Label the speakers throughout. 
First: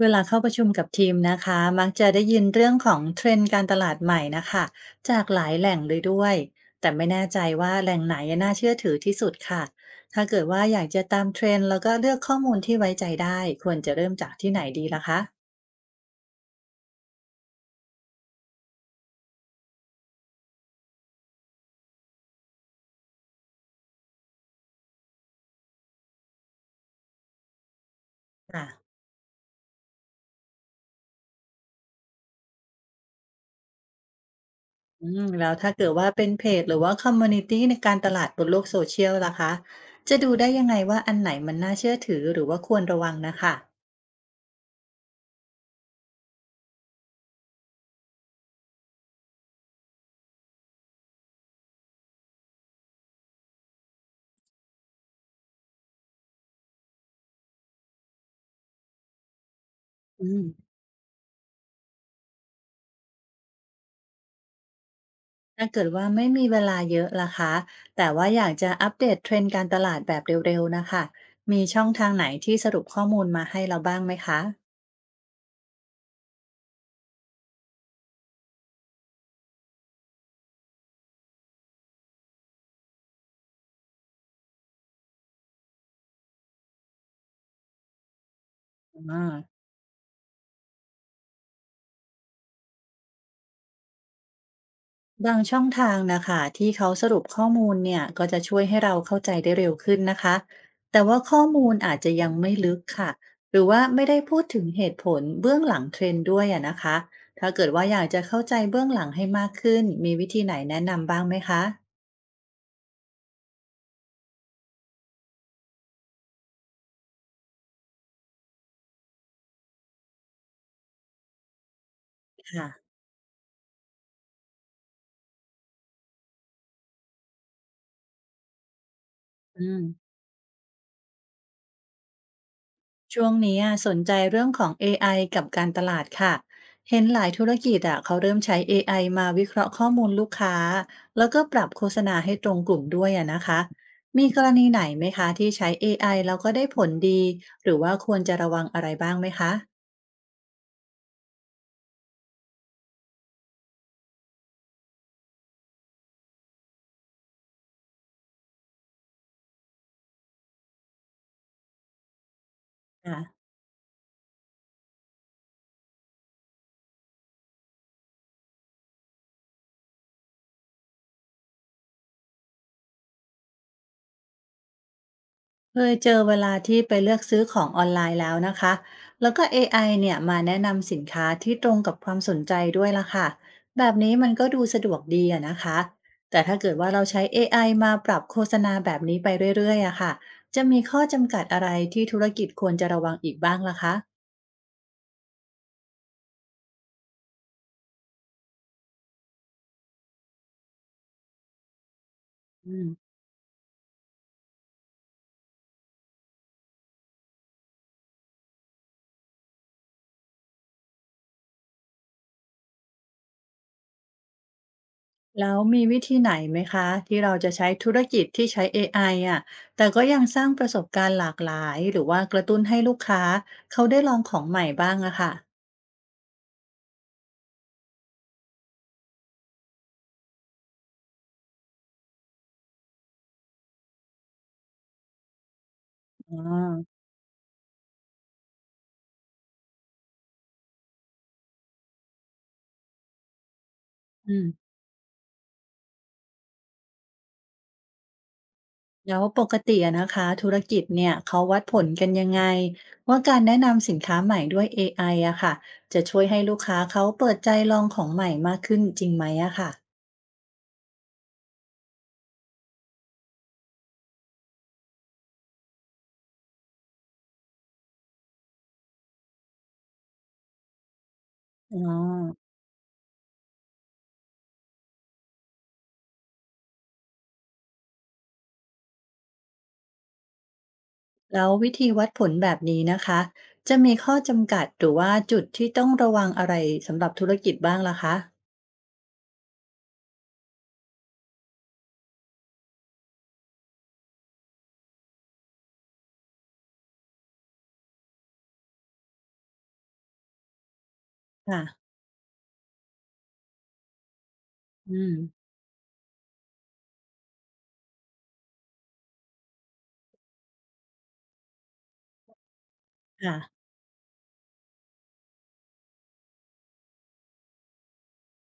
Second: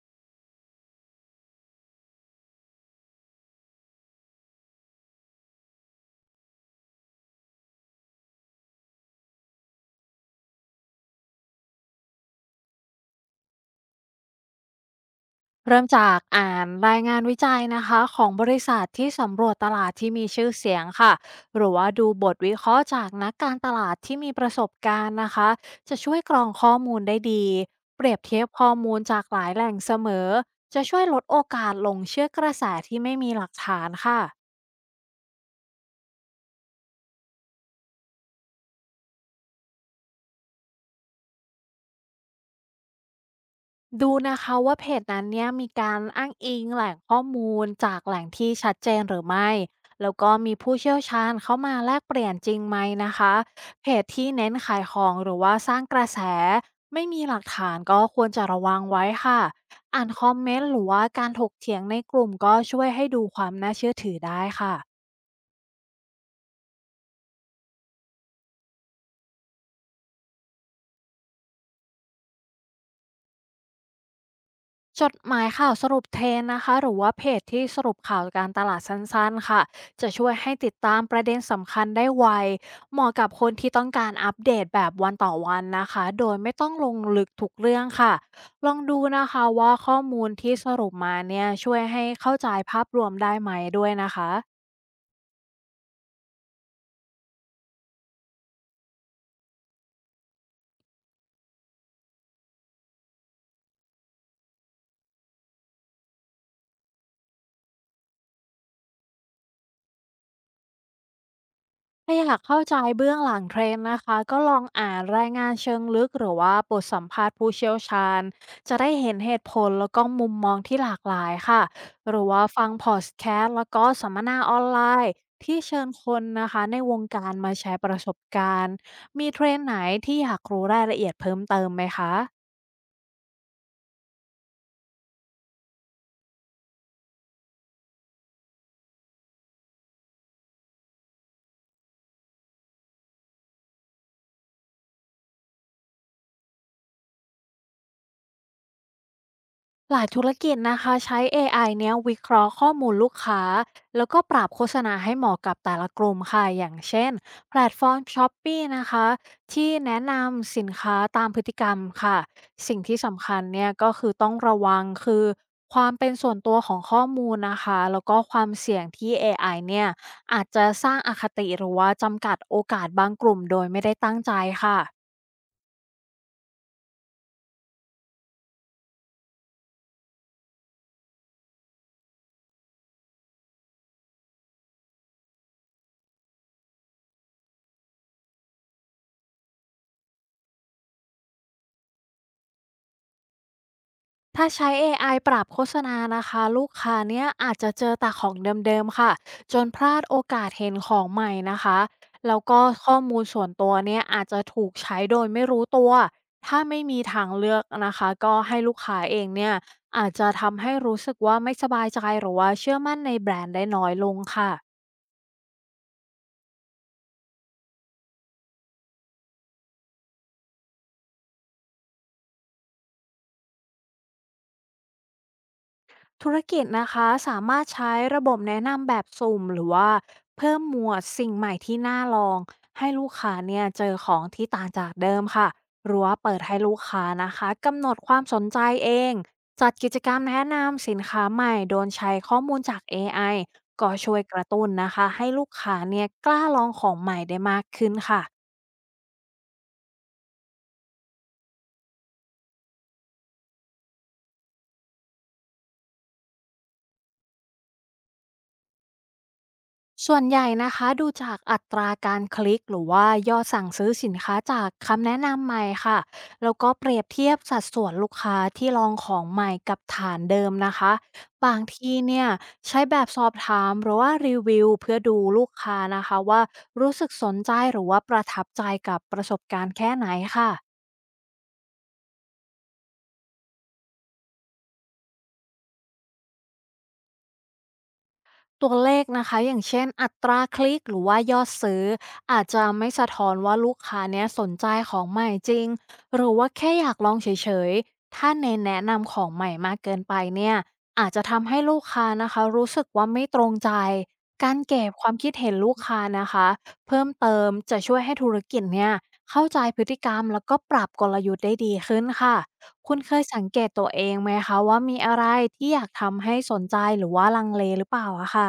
Speaker 1: เวลาเข้าประชุมกับทีมนะคะมักจะได้ยินเรื่องของเทรนด์การตลาดใหม่นะคะจากหลายแหล่งเลยด้วยแต่ไม่แน่ใจว่าแหล่งไหนน่าเชื่อถือที่สุดค่ะถ้าเกิดว่าอยากจะตามเทรนด์แล้วก็เลือกข้อมูลที่ไว้ใจได้ควรจะเริ่มจากที่ไหนดีล่ะคะ
Speaker 2: เริ่มจากอ่านรายงานวิจัยนะคะของบริษัทที่สำรวจตลาดที่มีชื่อเสียงค่ะหรือว่าดูบทวิเคราะห์จากนักการตลาดที่มีประสบการณ์นะคะจะช่วยกรองข้อมูลได้ดีเปรียบเทียบ
Speaker 1: ค่ะ
Speaker 2: ข้อมูลจากหลายแหล่งเสมอจะช่วยลดโอกาสหลงเชื่อกระแสที่ไม่มีหลักฐานค่ะ
Speaker 1: อืมแล้วถ้าเกิดว่าเป็นเพจหรือว่าคอมมูนิตี้ในการตลาดบนโลกโซเชียลล่ะคะจะดูได้ยังไงว่าอันไหนมันน่าเชื่อถือหรือว่าควรระวังนะคะ
Speaker 2: ดูนะคะว่าเพจนั้นเนี่ยมีการอ้างอิงแหล่งข้อมูลจากแหล่งที่ชัดเจนหรือไม่แล้วก็มีผู้เชี่ยวชาญเข้ามาแลกเปลี่ยนจริงไหมนะคะเพจที่เน้นขายของหรือว่าสร้างกระแสไม่มีหลักฐานก็ควรจะระวังไว้ค่ะอ่านคอ
Speaker 1: อื
Speaker 2: ม
Speaker 1: ม
Speaker 2: เมนต์หรือว่าการถกเถียงในกลุ่มก็ช่วยให้ดูความน่าเชื่อถือได้ค่ะ
Speaker 1: ถ้าเกิดว่าไม่มีเวลาเยอะล่ะคะ แต่ว่าอยากจะอัปเดตเทรนด์การตลาดแบบเร็วๆนะคะ มีช่องทางไหนที่สรุปข้อมูลมาให้เราบ้างไหมคะ
Speaker 2: จดหมายข่าวสรุปเทรนด์นะคะหรือว่าเพจที่สรุปข่าวการตลาดสั้นๆค่ะจะช่วยให้ติดตามประเด็นสำคัญได้ไวเหมาะกับคนที่ต้องการอัปเดตแบบวันต่อวันนะคะโดยไม่ต้องลงลึกทุกเรื่องค่ะลองดูนะคะ
Speaker 1: อา
Speaker 2: ว่าข้อมูลที่สรุปมาเนี่ยช่วยให้เข้าใจภาพรวมได้ไหมด้วยนะคะ
Speaker 1: บางช่องทางนะคะที่เขาสรุปข้อมูลเนี่ยก็จะช่วยให้เราเข้าใจได้เร็วขึ้นนะคะ แต่ว่าข้อมูลอาจจะยังไม่ลึกค่ะ หรือว่าไม่ได้พูดถึงเหตุผลเบื้องหลังเทรนด์ด้วยอะนะคะถ้าเกิดว่าอยากจะเข้าใจเบื้องหลังให้มากขึ้นมีวิธีไหนแนะนำบ้างไหมคะ
Speaker 2: ถ้าอยากเข้าใจเบื้องหลังเทรนด์นะคะก็ลองอ่านรายงานเชิงลึกหรือว่าบทสัมภาษณ์ผู้เชี่ยวชาญจะได้เห็นเหตุผลแล้วก็มุมมองที่หลากหลายค่ะหรือว่าฟั
Speaker 1: ค่ะ
Speaker 2: งพอดแคสต์แล้วก็สัมมนาออนไลน์ที่เชิญคนนะคะในวงการมาแชร์ประสบการณ์มีเทรน
Speaker 1: อื
Speaker 2: ด์ไหน
Speaker 1: ม
Speaker 2: ที่อยากรู้รายละเอียดเพิ่มเติมไหมคะ
Speaker 1: ช่วงนี้อะสนใจเรื่องของ AI กับการตลาดค่ะ เห็นหลายธุรกิจอะเขาเริ่มใช้ AI มาวิเคราะห์ข้อมูลลูกค้า แล้วก็ปรับโฆษณาให้ตรงกลุ่มด้วยอะนะคะ มีกรณีไหนไหมคะที่ใช้ AI แล้วก็ได้ผลดี หรือว่าควรจะระวังอะไรบ้างไหมคะ
Speaker 2: หลายธุรกิจนะคะใช้ AI เนี้ยวิเคราะห์ข้อมูลลูกค้าแล้วก็ปรับโฆษณาให้เหมาะกับแต่ละกลุ่มค่ะอย่างเช่นแพลตฟอร์ม Shopee นะคะที่แนะนำสินค้าตามพฤติกรรมค่ะสิ่งที่
Speaker 1: อ่า
Speaker 2: สำคัญเนี่ยก็คือต้องระวังคือความเป็นส่วนตัวของข้อมูลนะคะแล้วก็ความเสี่ยงที่ AI เนี่ยอาจจะสร้างอคติหรือว่าจำกัดโอกาสบางกลุ่มโดยไม่ได้ตั้งใจค่ะ
Speaker 1: เคยเจอเวลาที่ไปเลือกซื้อของออนไลน์แล้วนะคะแล้วก็ AI เนี่ยมาแนะนำสินค้าที่ตรงกับความสนใจด้วยล่ะค่ะแบบนี้มันก็ดูสะดวกดีอะนะคะแต่ถ้าเกิดว่าเราใช้ AI มาปรับโฆษณาแบบนี้ไปเรื่อยๆอะค่ะจะมีข้อจำกัดอะไรที่ธุรกิจควรจะระวังอีกบ้างล่ะคะ
Speaker 2: ถ้าใช้AIปรับโฆษณานะคะลูกค้าเนี่ยอาจจะเจอแต่ของเดิมๆค่ะจนพลาดโอกาสเห็นของใหม่นะคะแล้วก็
Speaker 1: อืม
Speaker 2: ข้อมูลส่วนตัวเนี่ยอาจจะถูกใช้โดยไม่รู้ตัวถ้าไม่มีทางเลือกนะคะก็ให้ลูกค้าเองเนี่ยอาจจะทำให้รู้สึกว่าไม่สบายใจหรือว่าเชื่อมั่นในแบรนด์ได้น้อยลงค่ะ
Speaker 1: แล้วมีวิธีไหนไหมคะที่เราจะใช้ธุรกิจที่ใช้ AI อไออ่ะแต่ก็ยังสร้างประสบการณ์หลากหลายหรือว่ากระตุ้นให้ลูกค้าเขาได้ลองของใหม่บ้างอะค่ะ
Speaker 2: ธุรกิจนะคะสามารถใช้ระบบแนะนำแบบสุ่มหรือว่าเพิ่มหมวดสิ่งใหม่ที่น่าลองให้ลูกค้าเนี่ยเจอของที่ต่างจากเดิมค่ะหรือว่า
Speaker 1: อ๋
Speaker 2: เปิดให้ลูก
Speaker 1: อ
Speaker 2: ค้านะคะกำหนดความสนใจเองจัดกิจกรรมแนะนำสินค้าใหม่โดนใช้ข้อมูลจาก AI ก็ช่วยก
Speaker 1: อื
Speaker 2: ระ
Speaker 1: ม
Speaker 2: ตุ้นนะคะให้ลูกค้าเนี่ยกล้าลองของใหม่ได้มากขึ้นค่ะ
Speaker 1: แล้วปกติอะนะคะธุรกิจเนี่ยเขาวัดผลกันยังไงว่าการแนะนำสินค้าใหม่ด้วยเอไออะค่ะจะช่วยให้ลูกค้าเขาเปิดใจลองของใหม่มากขึ้นจริงไหมอะค่ะ
Speaker 2: ส่วนใหญ่นะคะดูจากอัตราการคลิกหรือว่ายอดสั่งซื้อสินค้าจากคำแนะนำใหม่ค่ะแล้วก็เปรียบเทียบสัดส่วนลูกค้าที่ลองของใหม่กับฐานเดิมนะคะบาง
Speaker 1: อ๋อ
Speaker 2: ทีเนี่ยใช้แบบสอบถามหรือว่ารีวิวเพื่อดูลูกค้านะคะว่ารู้สึกสนใจหรือว่าประทับใจกับประสบการณ์แค่ไหนค่ะ
Speaker 1: แล้ววิธีวัดผลแบบนี้นะคะจะมีข้อจำกัดหรือว่าจุดที่ต้องระวังอะไรสำหรับธุรกิจบ้างล่ะคะ
Speaker 2: ตัวเลขนะคะอย่างเช่นอัตราคลิกหรือว่ายอดซื้ออาจจะไม่สะท้อนว่าลูกค้าเนี้ยสนใจของใหม่จริงหรือว่าแค่อยากลองเฉยๆถ้าเน้นแนะนำของใหม่มากเกินไปเนี่ยอาจจะทำให้ลูก
Speaker 1: ค่ะ
Speaker 2: ค้านะคะรู้สึกว่าไม่ตรงใจการเก็บ
Speaker 1: อื
Speaker 2: ความคิด
Speaker 1: ม
Speaker 2: เห็นลูกค้านะคะเพิ่มเติมจะช่วยให้ธุรกิจเนี่ยเข้าใจพฤติกรรมแล้วก็ปรับกลยุทธ์ได้ดีขึ้นค่ะ คุณเคย
Speaker 1: ค่ะ
Speaker 2: สังเกตตัวเองไหมคะว่ามีอะไรที่อยากทำให้สนใจหรือว่าลังเลหรือเปล่าอะค่ะ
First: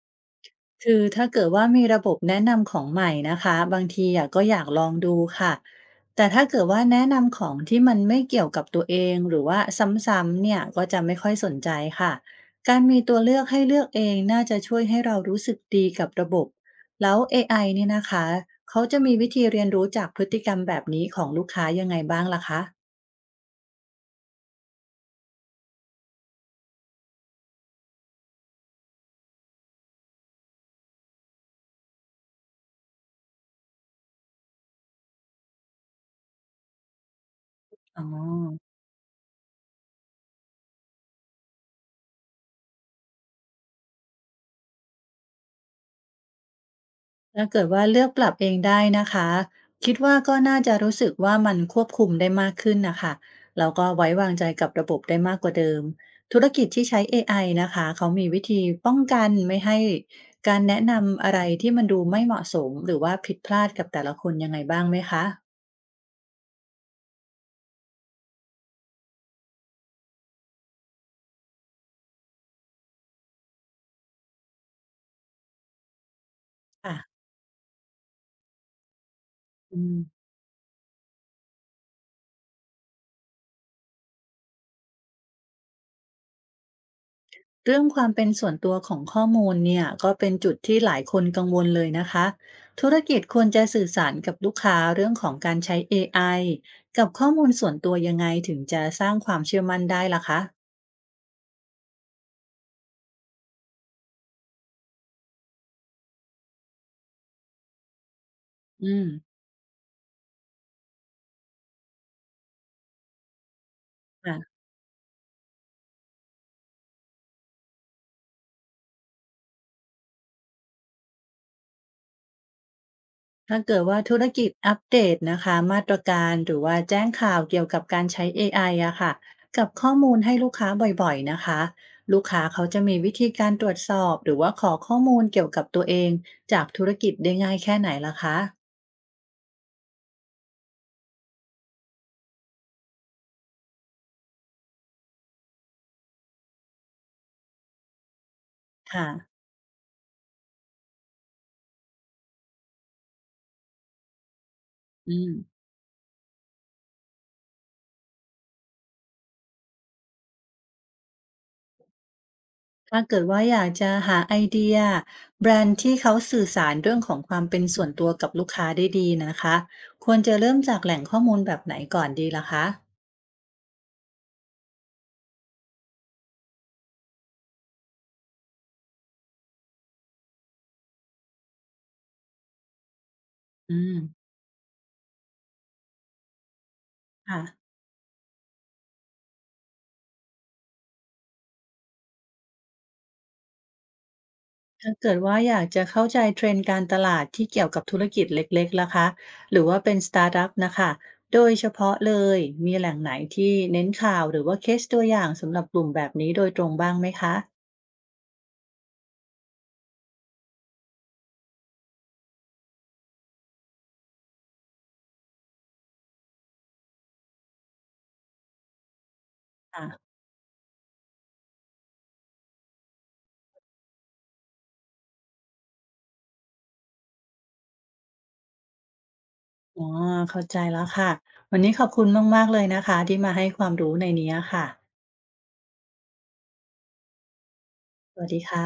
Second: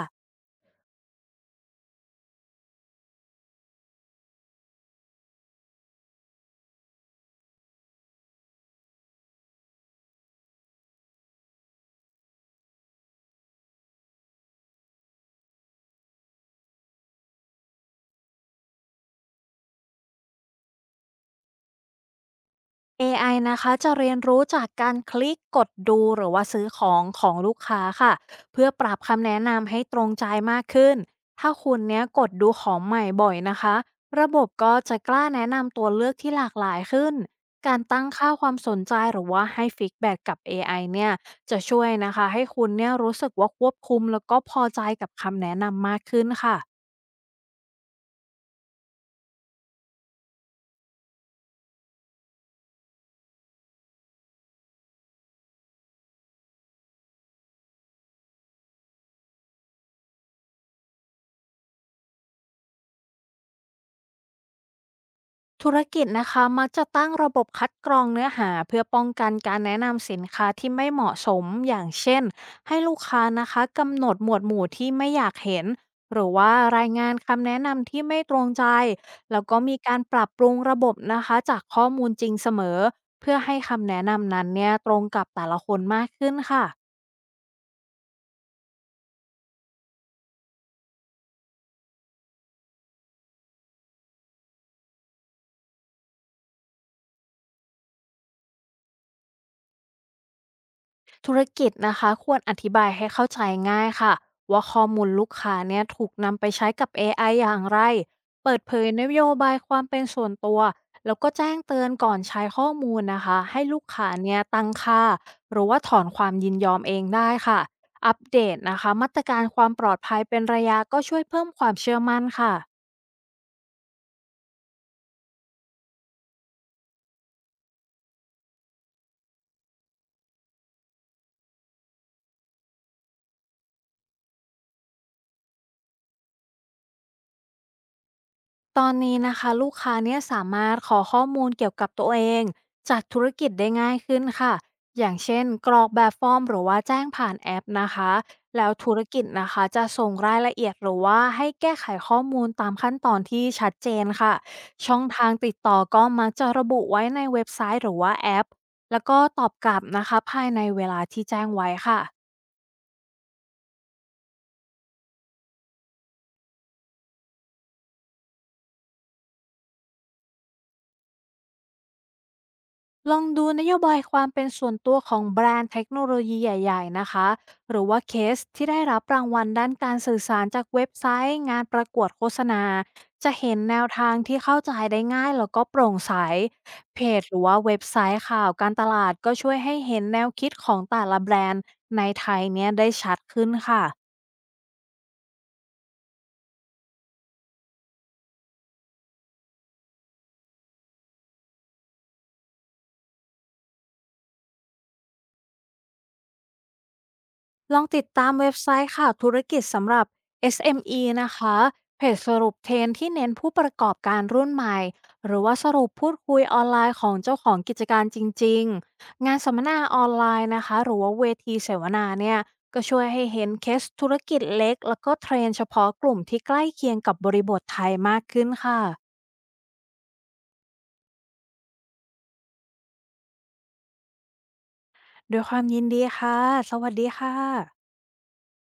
Speaker 1: คือถ้าเกิดว่ามีระบบแนะนำของใหม่นะคะบางทีอะก็อยากลองดูค่ะแต่ถ้าเกิดว่าแนะนำของที่มันไม่เกี่ยวกับตัวเองหรือว่าซ้ำๆเนี่ยก็จะไม่ค่อยสนใจค่ะการมีตัวเลือกให้เลือกเองน่าจะช่วยให้เรารู้สึกดีกับระบบแล้ว AI เนี่ยนะคะเขาจะมีวิธีเรียนรู้จากพฤติกรรมแบบนี้ของลูกค้ายังไงบ้างล่ะคะ
Speaker 2: เอไอนะคะจะเรียนรู้จากการคลิกกดดูหรือว่าซื้อของของลูกค้าค่ะเพื่อปรับคำแนะนำให้ตรงใจมากขึ้นถ้าคุณเนี้ยกดดูของใหม่บ่อยนะคะระบบก็จะกล้าแนะนำตัวเลือกที่หลากหลายขึ้นการ
Speaker 1: อ๋อ
Speaker 2: ตั้งค่าความสนใจหรือว่าให้ฟีดแบ็กกับเอไอเนี่ยจะช่วยนะคะให้คุณเนี่ยรู้สึกว่าควบคุมแล้วก็พอใจกับคำแนะนำมากขึ้นค่ะ
Speaker 1: ถ้าเกิดว่าเลือกปรับเองได้นะคะคิดว่าก็น่าจะรู้สึกว่ามันควบคุมได้มากขึ้นนะคะแล้วก็ไว้วางใจกับระบบได้มากกว่าเดิมธุรกิจที่ใช้เอไอนะคะเขามีวิธีป้องกันไม่ให้การแนะนำอะไรที่มันดูไม่เหมาะสมหรือว่าผิดพลาดกับแต่ละคนยังไงบ้างไหมคะ
Speaker 2: ธุรกิจนะคะมักจะตั้งระบบคัดกรองเนื้อหาเพื่อป้องกันการแนะนำสินค้าที่ไม่เหมาะสมอย่างเช่นให้ลูกค้านะคะกำหนดหมวดหมู่ที่ไม่อยากเห็นหรือว่ารายงาน
Speaker 1: ค่ะ
Speaker 2: คำแนะนำที่ไม่ตรงใจแล้วก็มี
Speaker 1: อืม
Speaker 2: การปรับปรุงระบบนะคะจากข้อมูลจริงเสมอเพื่อให้คำแนะนำนั้นเนี่ยตรงกับแต่ละคนมากขึ้นค่ะ
Speaker 1: เรื่องความเป็นส่วนตัวของข้อมูลเนี่ยก็เป็นจุดที่หลายคนกังวลเลยนะคะธุรกิจควรจะสื่อสารกับลูกค้าเรื่องของการใช้ AI กับข้อมูลส่วนตัวยังไงถึงจะสร้างความเชื่อมั่นได้ล่ะคะ
Speaker 2: ธุรกิจนะคะควรอธิบายให้เข้าใจง่ายค่ะว่าข้อมูลลูกค้าเนี่ยถูกนำไปใช้กับ AI อไออย่างไรเปิดเผย
Speaker 1: อื
Speaker 2: น
Speaker 1: ม
Speaker 2: โยบายความเป็นส่วนตัวแล้วก็แจ้งเตือนก่อนใช้ข้อมูลนะคะให้ลูกค้าเนี่ย
Speaker 1: ค่ะ
Speaker 2: ตั้งค่าหรือว่าถอนความยินยอมเองได้ค่ะอัปเดตนะคะมาตรการความปลอดภัยเป็นระยะก็ช่วยเพิ่มความเชื่อมั่นค่ะ
Speaker 1: ถ้าเกิดว่าธุรกิจอัปเดตนะคะมาตรการหรือว่าแจ้งข่าวเกี่ยวกับการใช้ AI อไออะค่ะกับข้อมูลให้ลูกค้าบ่อยๆนะคะลูกค้าเขาจะมีวิธีการตรวจสอบหรือว่าขอข้อมูลเกี่ยวกับตัวเองจากธุรกิจได้ง่ายแค่ไหนล่ะคะ
Speaker 2: ตอนนี้นะคะลูกค้าเนี่ยสามารถขอข้อมูลเกี่ยวกับตัวเองจากธุรกิจได้ง่ายขึ้นค่ะอย่างเช่นกรอกแบบฟอร์มหรือว่าแจ้งผ่านแอปนะคะแล้วธุร
Speaker 1: ค่ะ
Speaker 2: กิจนะคะจะส่งรายละเอียดหรือว่าให้แก้ไขข้อมูลตามขั้นตอนที่ชัดเจนค่ะช่อง
Speaker 1: อื
Speaker 2: ทา
Speaker 1: ม
Speaker 2: งติดต่อก็มักจะระบุไว้ในเว็บไซต์หรือว่าแอปแล้วก็ตอบกลับนะคะภายในเวลาที่แจ้งไว้ค่ะ
Speaker 1: ถ้าเกิดว่าอยากจะหาไอเดียแบรนด์ที่เขาสื่อสารเรื่องของความเป็นส่วนตัวกับลูกค้าได้ดีนะคะควรจะเริ่มจากแหล่งข้อมูลแบบไหนก่อนดีล่ะคะ
Speaker 2: ลองดูนโยบายความเป็นส่วนตัวของแบรนด์เทคโนโลยีใหญ่ๆนะคะ หรือว่าเคสที่ได้รับรางวัลด้านการสื่อสารจากเว็บไซต์งานประกวดโฆษณา จะเห็น
Speaker 1: อื
Speaker 2: แนวทาง
Speaker 1: ม
Speaker 2: ที่เข้าใจได้ง่ายแล้วก็โปร่งใส เพจห
Speaker 1: ค่ะ
Speaker 2: รือว่าเว็บไซต์ข่าวการตลาดก็ช่วยให้เห็นแนวคิดของแต่ละแบรนด์
Speaker 1: ถ้าเกิดว่าอยากจะเข้าใจเทรนด์การตลาดที่เกี่ยวกับธุรกิจเล็กๆล่ะคะหรือว่าเป็นสตาร์ทอัพนะคะโดยเฉพาะเลยมีแหล่งไหนที่เน้นข่าวหรือว่าเคสตัวอย่างสำหรับกลุ่มแบบนี้โดยตรงบ้างไหมคะ
Speaker 2: ลองติดตามเว็บไซต์ข่าวธุรกิจสำหรับ SME นะคะเพจสรุปเทรนด์ที่เน้นผู้ประกอบการรุ่นใหม่หรือว่าสรุปพูดคุยออนไลน์ของเจ้าของกิจการจริงๆงานสัมมนาออน
Speaker 1: ค่ะ
Speaker 2: ไลน์นะคะหรือว่าเวทีเสวนาเนี่ยก็ช่วยให้เห็นเคสธุรกิจเล็กแล้วก็เทรนด์เฉพาะกลุ่มที่ใกล้เคียงกับบริบทไทยมากขึ้นค่ะ
Speaker 1: อ๋อเข้าใจแล้วค่ะวันนี้ขอบคุณมากๆเลยนะคะที่มาให้ความรู้ในเนี้ยค่ะ
Speaker 2: ด้วยความยินดีค่ะสวัสดีค่ะ
Speaker 1: สวัสดีค่ะ